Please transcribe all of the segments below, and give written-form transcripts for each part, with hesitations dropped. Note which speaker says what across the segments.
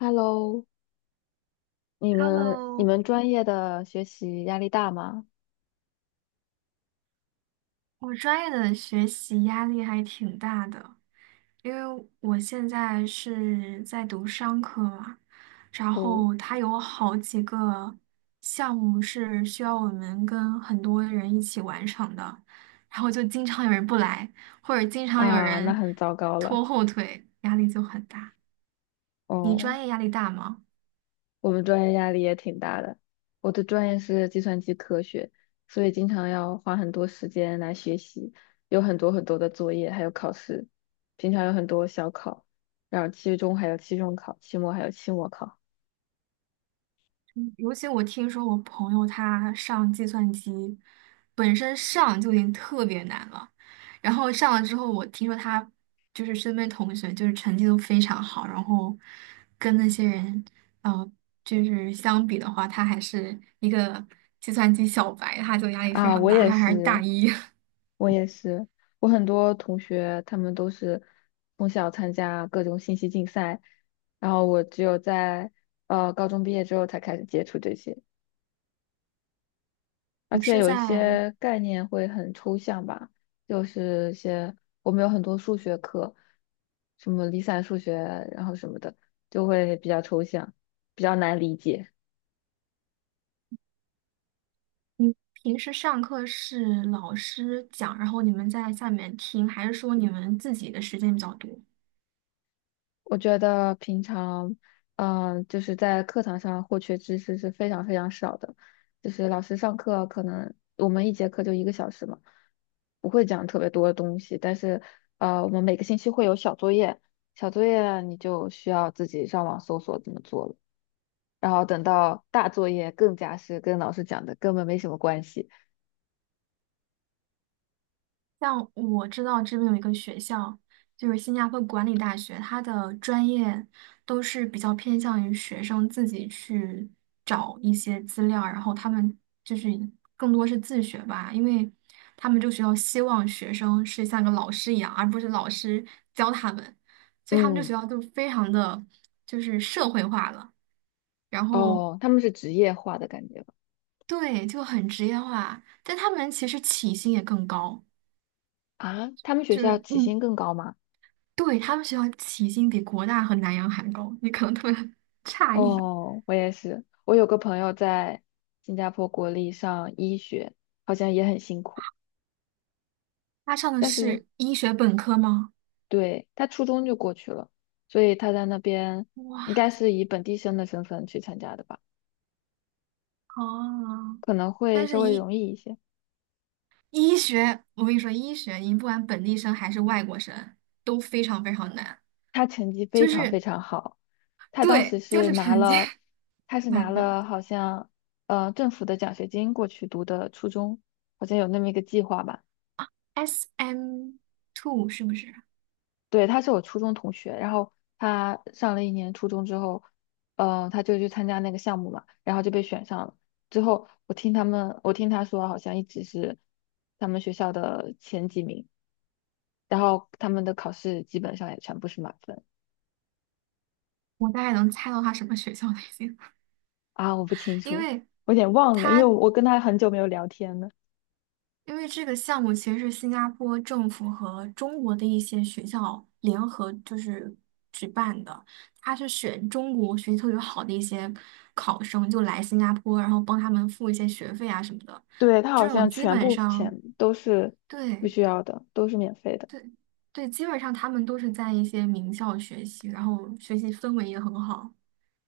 Speaker 1: Hello，你们你
Speaker 2: Hello，
Speaker 1: 们专业的学习压力大吗？
Speaker 2: 我专业的学习压力还挺大的，因为我现在是在读商科嘛，然
Speaker 1: 哦，
Speaker 2: 后它有好几个项目是需要我们跟很多人一起完成的，然后就经常有人不来，或者经常有
Speaker 1: 啊，那
Speaker 2: 人
Speaker 1: 很糟糕了。
Speaker 2: 拖后腿，压力就很大。你
Speaker 1: 哦，
Speaker 2: 专业压力大吗？
Speaker 1: 我们专业压力也挺大的。我的专业是计算机科学，所以经常要花很多时间来学习，有很多很多的作业，还有考试。平常有很多小考，然后期中还有期中考，期末还有期末考。
Speaker 2: 尤其我听说我朋友他上计算机，本身上就已经特别难了，然后上了之后，我听说他就是身边同学就是成绩都非常好，然后跟那些人，呃，就是相比的话，他还是一个计算机小白，他就压力非
Speaker 1: 啊，
Speaker 2: 常
Speaker 1: 我
Speaker 2: 大，
Speaker 1: 也
Speaker 2: 他还是大
Speaker 1: 是。
Speaker 2: 一。
Speaker 1: 我也是，我很多同学他们都是从小参加各种信息竞赛，然后我只有在高中毕业之后才开始接触这些，而
Speaker 2: 我
Speaker 1: 且
Speaker 2: 是
Speaker 1: 有一
Speaker 2: 在，
Speaker 1: 些概念会很抽象吧，就是一些我们有很多数学课，什么离散数学，然后什么的，就会比较抽象，比较难理解。
Speaker 2: 你平时上课是老师讲，然后你们在下面听，还是说你们自己的时间比较多？
Speaker 1: 我觉得平常，就是在课堂上获取知识是非常非常少的，就是老师上课可能我们一节课就一个小时嘛，不会讲特别多的东西，但是，我们每个星期会有小作业，小作业你就需要自己上网搜索怎么做了，然后等到大作业更加是跟老师讲的根本没什么关系。
Speaker 2: 像我知道这边有一个学校，就是新加坡管理大学，它的专业都是比较偏向于学生自己去找一些资料，然后他们就是更多是自学吧，因为他们这个学校希望学生是像个老师一样，而不是老师教他们，所以他们这
Speaker 1: 嗯，
Speaker 2: 个学校就非常的就是社会化了，然后
Speaker 1: 哦，他们是职业化的感觉吧。
Speaker 2: 对，就很职业化，但他们其实起薪也更高。
Speaker 1: 啊，他们学
Speaker 2: 就
Speaker 1: 校
Speaker 2: 是
Speaker 1: 起
Speaker 2: 嗯。
Speaker 1: 薪更高吗？
Speaker 2: 对，他们学校起薪比国大和南洋还高，你可能特别 诧异。
Speaker 1: 哦，我也是。我有个朋友在新加坡国立上医学，好像也很辛苦，
Speaker 2: 他上的
Speaker 1: 但是
Speaker 2: 是医学本科吗？
Speaker 1: 对，他初中就过去了，所以他在那边
Speaker 2: 哇
Speaker 1: 应该是以本地生的身份去参加的吧，
Speaker 2: 哦！
Speaker 1: 可能会
Speaker 2: 但
Speaker 1: 稍
Speaker 2: 是
Speaker 1: 微
Speaker 2: 医
Speaker 1: 容易一些。
Speaker 2: 医学，我跟你说，医学你不管本地生还是外国生都非常非常难，
Speaker 1: 他成绩非
Speaker 2: 就
Speaker 1: 常
Speaker 2: 是
Speaker 1: 非常好，他当时
Speaker 2: 对，就
Speaker 1: 是
Speaker 2: 是
Speaker 1: 拿
Speaker 2: 成绩
Speaker 1: 了，他 是拿
Speaker 2: 满分。
Speaker 1: 了好像政府的奖学金过去读的初中，好像有那么一个计划吧。
Speaker 2: SM2 是不是？
Speaker 1: 对，他是我初中同学，然后他上了一年初中之后，他就去参加那个项目嘛，然后就被选上了。之后我听他说，好像一直是他们学校的前几名，然后他们的考试基本上也全部是满分。
Speaker 2: 我大概能猜到他什么学校了已经，
Speaker 1: 啊，我不清
Speaker 2: 因
Speaker 1: 楚，
Speaker 2: 为
Speaker 1: 我有点忘了，因
Speaker 2: 他
Speaker 1: 为我跟他很久没有聊天了。
Speaker 2: 因为这个项目其实是新加坡政府和中国的一些学校联合就是举办的，他是选中国学习特别好的一些考生就来新加坡，然后帮他们付一些学费啊什么的。
Speaker 1: 对，他好
Speaker 2: 这种
Speaker 1: 像
Speaker 2: 基
Speaker 1: 全
Speaker 2: 本
Speaker 1: 部
Speaker 2: 上，
Speaker 1: 钱都是不
Speaker 2: 对
Speaker 1: 需要的，都是免费的。
Speaker 2: 对对，基本上他们都是在一些名校学习，然后学习氛围也很好，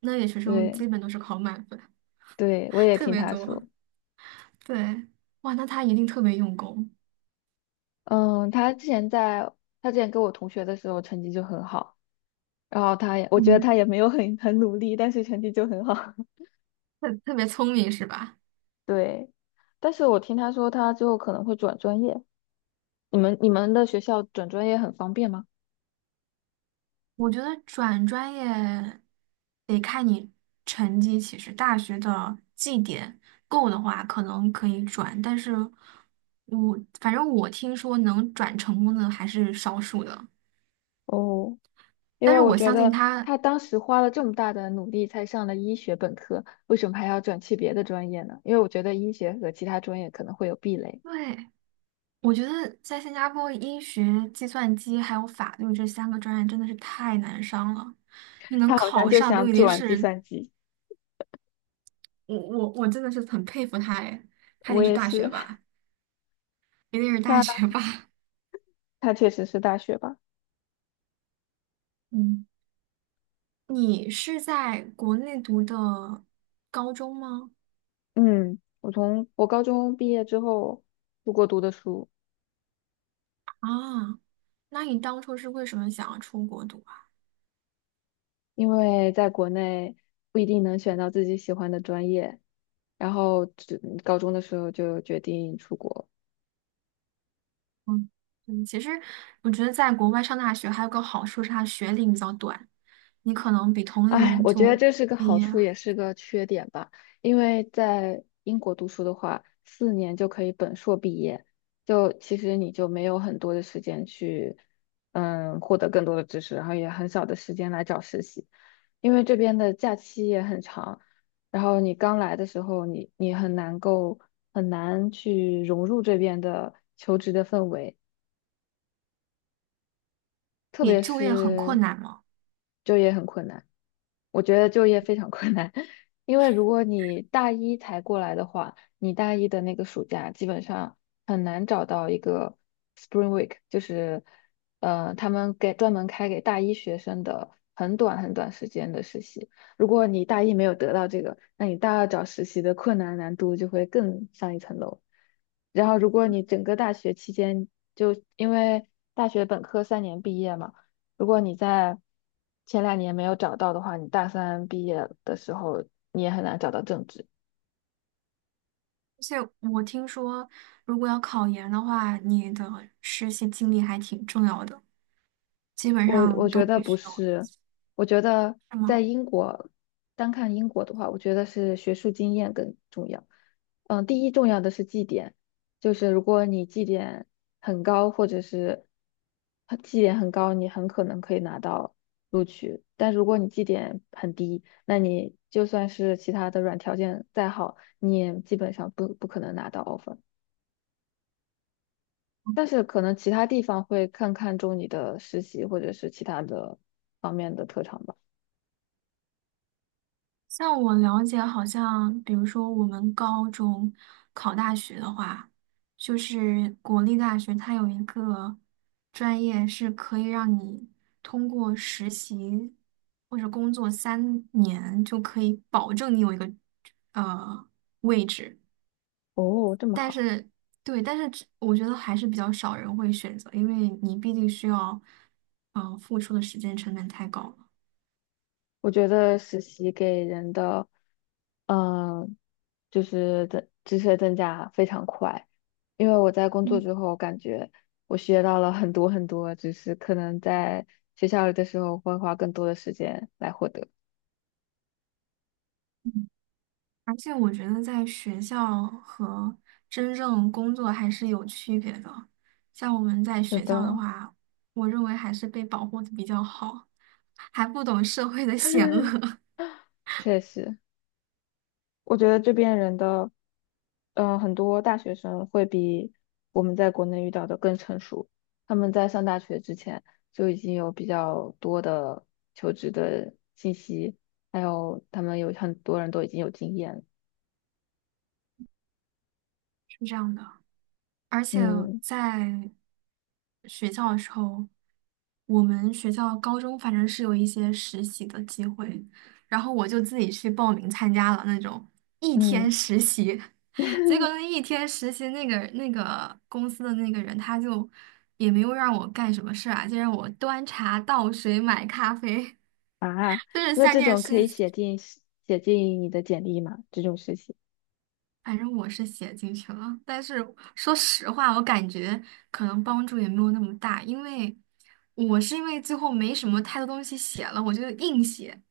Speaker 2: 那里学生基
Speaker 1: 对，
Speaker 2: 本都是考满分，
Speaker 1: 对，我 也
Speaker 2: 特
Speaker 1: 听
Speaker 2: 别
Speaker 1: 他
Speaker 2: 多。
Speaker 1: 说。
Speaker 2: 对，哇，那他一定特别用功，
Speaker 1: 嗯，他之前跟我同学的时候成绩就很好，然后我觉得他
Speaker 2: 嗯，
Speaker 1: 也没有很努力，但是成绩就很好。
Speaker 2: 特别聪明是吧？
Speaker 1: 对，但是我听他说他之后可能会转专业，你们的学校转专业很方便吗？
Speaker 2: 我觉得转专业得看你成绩，其实大学的绩点够的话，可能可以转，但是我反正我听说能转成功的还是少数的，
Speaker 1: 哦，因
Speaker 2: 但
Speaker 1: 为
Speaker 2: 是
Speaker 1: 我
Speaker 2: 我
Speaker 1: 觉
Speaker 2: 相信
Speaker 1: 得
Speaker 2: 他，
Speaker 1: 他当时花了这么大的努力才上了医学本科，为什么还要转去别的专业呢？因为我觉得医学和其他专业可能会有壁垒，
Speaker 2: 对，我觉得在新加坡，医学、计算机还有法律这三个专业真的是太难上了，你 能
Speaker 1: 他好像
Speaker 2: 考
Speaker 1: 就
Speaker 2: 上都
Speaker 1: 想
Speaker 2: 已经
Speaker 1: 转计
Speaker 2: 是，
Speaker 1: 算机，
Speaker 2: 我真的是很佩服他哎，他
Speaker 1: 我
Speaker 2: 得是
Speaker 1: 也
Speaker 2: 大学
Speaker 1: 是，
Speaker 2: 霸，一定是大
Speaker 1: 他
Speaker 2: 学霸，
Speaker 1: 他确实是大学吧。
Speaker 2: 嗯。你是在国内读的高中吗？
Speaker 1: 嗯，我高中毕业之后出国读的书，
Speaker 2: 啊，那你当初是为什么想要出国读啊？
Speaker 1: 因为在国内不一定能选到自己喜欢的专业，然后高中的时候就决定出国。
Speaker 2: 嗯嗯，其实我觉得在国外上大学还有个好处是它学历比较短，你可能比同龄
Speaker 1: 哎，
Speaker 2: 人
Speaker 1: 我觉得
Speaker 2: 就
Speaker 1: 这是个
Speaker 2: 毕
Speaker 1: 好
Speaker 2: 业，
Speaker 1: 处，也是个缺点吧。因为在英国读书的话，四年就可以本硕毕业，就其实你就没有很多的时间去，获得更多的知识，然后也很少的时间来找实习，因为这边的假期也很长，然后你刚来的时候你很难去融入这边的求职的氛围。特
Speaker 2: 你
Speaker 1: 别
Speaker 2: 就业很困
Speaker 1: 是
Speaker 2: 难嘛。
Speaker 1: 就业很困难。我觉得就业非常困难，因为如果你大一才过来的话，你大一的那个暑假基本上很难找到一个 Spring Week，就是他们给专门开给大一学生的很短很短时间的实习。如果你大一没有得到这个，那你大二找实习的难度就会更上一层楼。然后，如果你整个大学期间就因为大学本科三年毕业嘛，如果你在前两年没有找到的话，你大三毕业的时候你也很难找到正职。
Speaker 2: 而且我听说，如果要考研的话，你的实习经历还挺重要的，基本
Speaker 1: 我
Speaker 2: 上都
Speaker 1: 觉得
Speaker 2: 必
Speaker 1: 不
Speaker 2: 须要，
Speaker 1: 是，我觉得
Speaker 2: 是
Speaker 1: 在
Speaker 2: 吗？
Speaker 1: 英国，单看英国的话，我觉得是学术经验更重要。第一重要的是绩点，就是如果你绩点很高，或者是绩点很高，你很可能可以拿到录取。但如果你绩点很低，那你就算是其他的软条件再好，你也基本上不可能拿到 offer。但是可能其他地方会更看重你的实习或者是其他的方面的特长吧。
Speaker 2: 像我了解，好像比如说我们高中考大学的话，就是国立大学它有一个专业是可以让你通过实习或者工作三年就可以保证你有一个呃位置，
Speaker 1: 哦，这么
Speaker 2: 但
Speaker 1: 好，
Speaker 2: 是对，但是只我觉得还是比较少人会选择，因为你毕竟需要付出的时间成本太高了。
Speaker 1: 我觉得实习给人的，嗯、就是增知识的增加非常快，因为我在工作
Speaker 2: 嗯
Speaker 1: 之后感觉我学到了很多很多，知识，可能在学校里的时候会花更多的时间来获得。
Speaker 2: 嗯。而且我觉得在学校和真正工作还是有区别的。像我们在
Speaker 1: 是
Speaker 2: 学校的
Speaker 1: 的，
Speaker 2: 话，我认为还是被保护的比较好，还不懂社会的险恶，
Speaker 1: 确实。我觉得这边人的，很多大学生会比我们在国内遇到的更成熟。他们在上大学之前就已经有比较多的求职的信息，还有他们有很多人都已经有经验了
Speaker 2: 是这样的。而且
Speaker 1: 嗯
Speaker 2: 在学校的时候，我们学校高中反正是有一些实习的机会，然后我就自己去报名参加了那种一天
Speaker 1: 嗯
Speaker 2: 实习，结果那 一天实习那个公司的那个人他就也没有让我干什么事儿啊，就让我端茶倒水买咖啡，
Speaker 1: 啊，
Speaker 2: 就是
Speaker 1: 那
Speaker 2: 三
Speaker 1: 这
Speaker 2: 件
Speaker 1: 种
Speaker 2: 事，
Speaker 1: 可以写进你的简历吗？这种事情。
Speaker 2: 反正我是写进去了，但是说实话，我感觉可能帮助也没有那么大，因为我是因为最后没什么太多东西写了，我就硬写。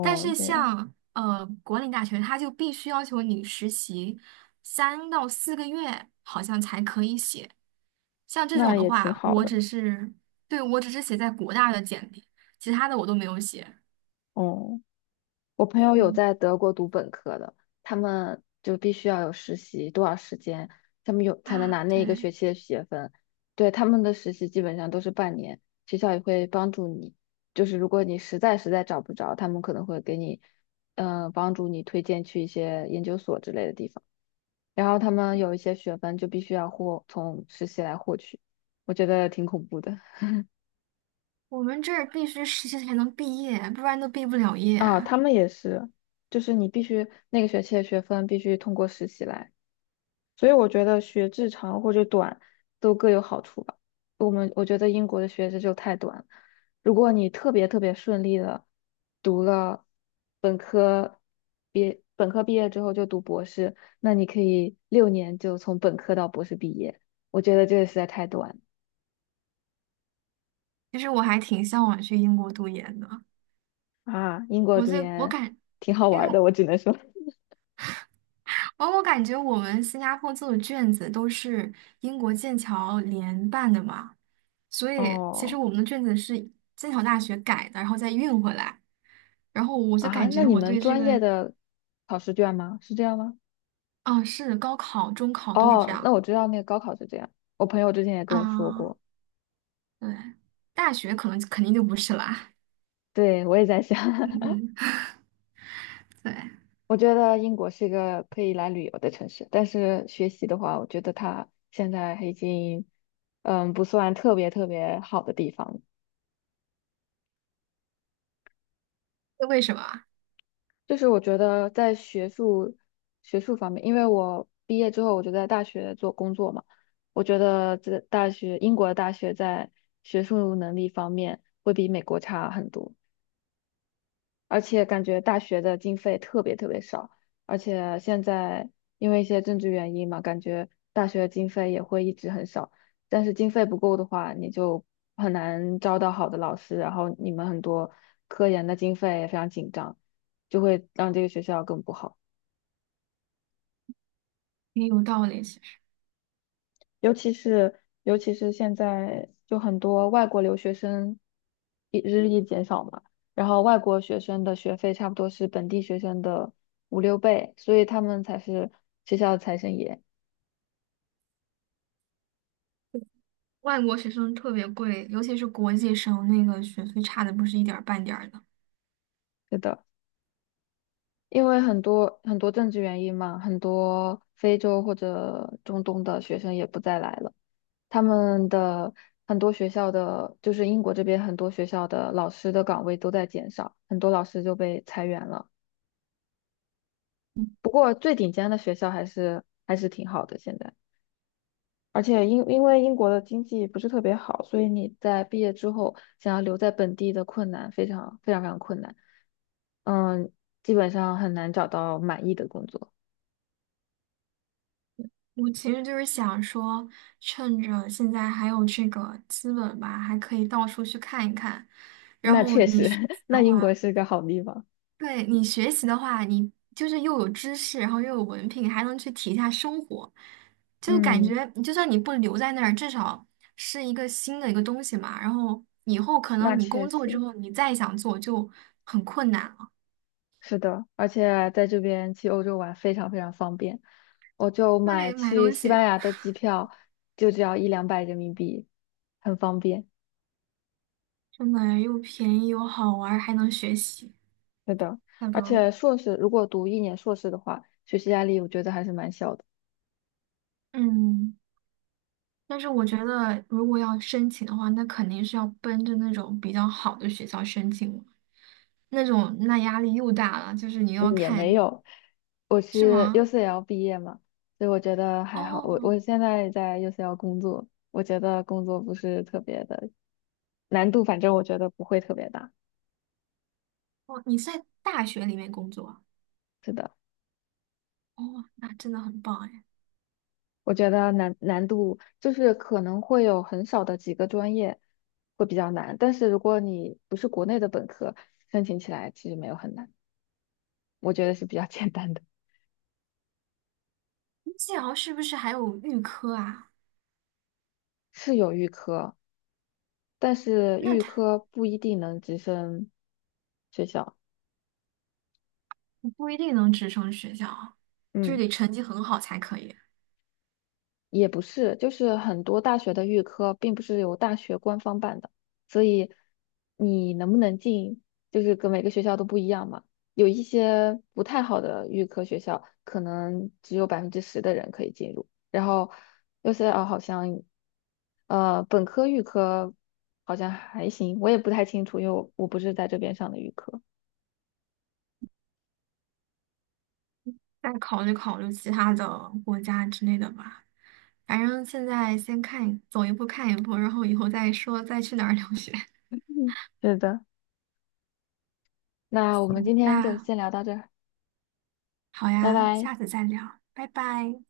Speaker 2: 但是
Speaker 1: 这样，
Speaker 2: 像国领大学，它就必须要求你实习3到4个月，好像才可以写。像这种
Speaker 1: 那
Speaker 2: 的
Speaker 1: 也挺
Speaker 2: 话，
Speaker 1: 好
Speaker 2: 我
Speaker 1: 的。
Speaker 2: 只是，对，我只是写在国大的简历，其他的我都没有写。
Speaker 1: 哦。我朋友有
Speaker 2: 嗯，
Speaker 1: 在德国读本科的，他们就必须要有实习多少时间，他们有才能
Speaker 2: 啊，
Speaker 1: 拿
Speaker 2: 对，
Speaker 1: 那一个学期的学分。对，他们的实习基本上都是半年，学校也会帮助你，就是如果你实在实在找不着，他们可能会给你，帮助你推荐去一些研究所之类的地方。然后他们有一些学分就必须要从实习来获取，我觉得挺恐怖的
Speaker 2: 我们这儿必须实习才能毕业，不然都毕不了业。
Speaker 1: 啊。他们也是，就是你必须那个学期的学分必须通过实习来。所以我觉得学制长或者短都各有好处吧。我觉得英国的学制就太短了。如果你特别特别顺利的读了本科，本科毕业之后就读博士，那你可以六年就从本科到博士毕业。我觉得这个实在太短
Speaker 2: 其实我还挺向往去英国读研的，
Speaker 1: 啊！英国
Speaker 2: 我
Speaker 1: 读
Speaker 2: 这，我
Speaker 1: 研
Speaker 2: 感，
Speaker 1: 挺好
Speaker 2: 因
Speaker 1: 玩儿的，
Speaker 2: 为
Speaker 1: 我只能说。
Speaker 2: 我感觉我们新加坡做的卷子都是英国剑桥联办的嘛，所以其实
Speaker 1: 哦，
Speaker 2: 我们的卷子是剑桥大学改的，然后再运回来。然后我就
Speaker 1: 啊，
Speaker 2: 感
Speaker 1: 那
Speaker 2: 觉
Speaker 1: 你
Speaker 2: 我
Speaker 1: 们
Speaker 2: 对这
Speaker 1: 专
Speaker 2: 个，
Speaker 1: 业的考试卷吗？是这样吗？
Speaker 2: 啊，是高考、中考都是这
Speaker 1: 哦，那
Speaker 2: 样
Speaker 1: 我知道那个高考是这样，我朋友之前也跟我说
Speaker 2: 啊，
Speaker 1: 过。
Speaker 2: 对，大学可能肯定就不是啦，
Speaker 1: 对，我也在想，
Speaker 2: 嗯，对，
Speaker 1: 我觉得英国是一个可以来旅游的城市，但是学习的话，我觉得它现在已经，不算特别特别好的地方了。
Speaker 2: 这为什么啊
Speaker 1: 就是我觉得在学术方面，因为我毕业之后我就在大学做工作嘛，我觉得这大学英国的大学在学术能力方面会比美国差很多。而且感觉大学的经费特别特别少，而且现在因为一些政治原因嘛，感觉大学的经费也会一直很少。但是经费不够的话，你就很难招到好的老师，然后你们很多科研的经费也非常紧张，就会让这个学校更不好。
Speaker 2: 也有道理，其实
Speaker 1: 尤其是现在就很多外国留学生日益减少嘛，然后外国学生的学费差不多是本地学生的五六倍，所以他们才是学校的财神爷。
Speaker 2: 外国学生特别贵，尤其是国际生，那个学费差的不是一点儿半点儿的。
Speaker 1: 是的，因为很多很多政治原因嘛，很多非洲或者中东的学生也不再来了，他们的。很多学校的，就是英国这边很多学校的老师的岗位都在减少，很多老师就被裁员了。不过最顶尖的学校还是挺好的，现在。而且因为英国的经济不是特别好，所以你在毕业之后想要留在本地的困难非常非常非常困难。嗯，基本上很难找到满意的工作。
Speaker 2: 我其实就是想说，趁着现在还有这个资本吧，还可以到处去看一看。然
Speaker 1: 那
Speaker 2: 后
Speaker 1: 确
Speaker 2: 你
Speaker 1: 实，
Speaker 2: 学习
Speaker 1: 那
Speaker 2: 的
Speaker 1: 英国
Speaker 2: 话，
Speaker 1: 是个好地方。
Speaker 2: 对你学习的话，你就是又有知识，然后又有文凭，还能去体验一下生活，就感
Speaker 1: 嗯，
Speaker 2: 觉就算你不留在那儿，至少是一个新的一个东西嘛。然后以后可
Speaker 1: 那
Speaker 2: 能你
Speaker 1: 确
Speaker 2: 工作之
Speaker 1: 实
Speaker 2: 后，你再想做就很困难了。
Speaker 1: 是的，而且在这边去欧洲玩非常非常方便。我就买
Speaker 2: 对，买
Speaker 1: 去
Speaker 2: 东
Speaker 1: 西
Speaker 2: 西
Speaker 1: 班牙的机票，就只要一两百人民币，很方便。
Speaker 2: 真的又便宜又好玩儿，还能学习，
Speaker 1: 是的，
Speaker 2: 太
Speaker 1: 而
Speaker 2: 棒了。
Speaker 1: 且硕士如果读一年硕士的话，学习压力我觉得还是蛮小的，
Speaker 2: 嗯。但是我觉得，如果要申请的话，那肯定是要奔着那种比较好的学校申请了那种那压力又大了，就是你
Speaker 1: 嗯
Speaker 2: 要
Speaker 1: 也没
Speaker 2: 看，
Speaker 1: 有。我
Speaker 2: 是
Speaker 1: 是
Speaker 2: 吗？
Speaker 1: UCL 毕业嘛，所以我觉得还好。我
Speaker 2: 哦，
Speaker 1: 现在在 UCL 工作，我觉得工作不是特别的难度，反正我觉得不会特别大。
Speaker 2: 哦，你是在大学里面工作啊
Speaker 1: 是的，
Speaker 2: 哦，那真的很棒哎。
Speaker 1: 我觉得难度就是可能会有很少的几个专业会比较难，但是如果你不是国内的本科，申请起来其实没有很难，我觉得是比较 简单的。
Speaker 2: 技疗是不是还有预科啊？
Speaker 1: 是有预科。但是
Speaker 2: 那
Speaker 1: 预
Speaker 2: 他
Speaker 1: 科不一定能直升学校，
Speaker 2: 不一定能直升学校啊就是
Speaker 1: 嗯，
Speaker 2: 得成绩很好才可以。
Speaker 1: 也不是，就是很多大学的预科并不是由大学官方办的，所以你能不能进，就是跟每个学校都不一样嘛。有一些不太好的预科学校，可能只有百分之十的人可以进入，然后 UCL 好像，本科预科好像还行，我也不太清楚，因为我不是在这边上的预科。
Speaker 2: 再考虑考虑其他的国家之类的吧。反正现在先看，走一步看一步，然后以后再说再去哪儿留学。
Speaker 1: 嗯，是的。那我们今天就
Speaker 2: 那
Speaker 1: 先聊到这儿，
Speaker 2: 好
Speaker 1: 拜
Speaker 2: 呀，
Speaker 1: 拜。
Speaker 2: 下次再聊，拜拜。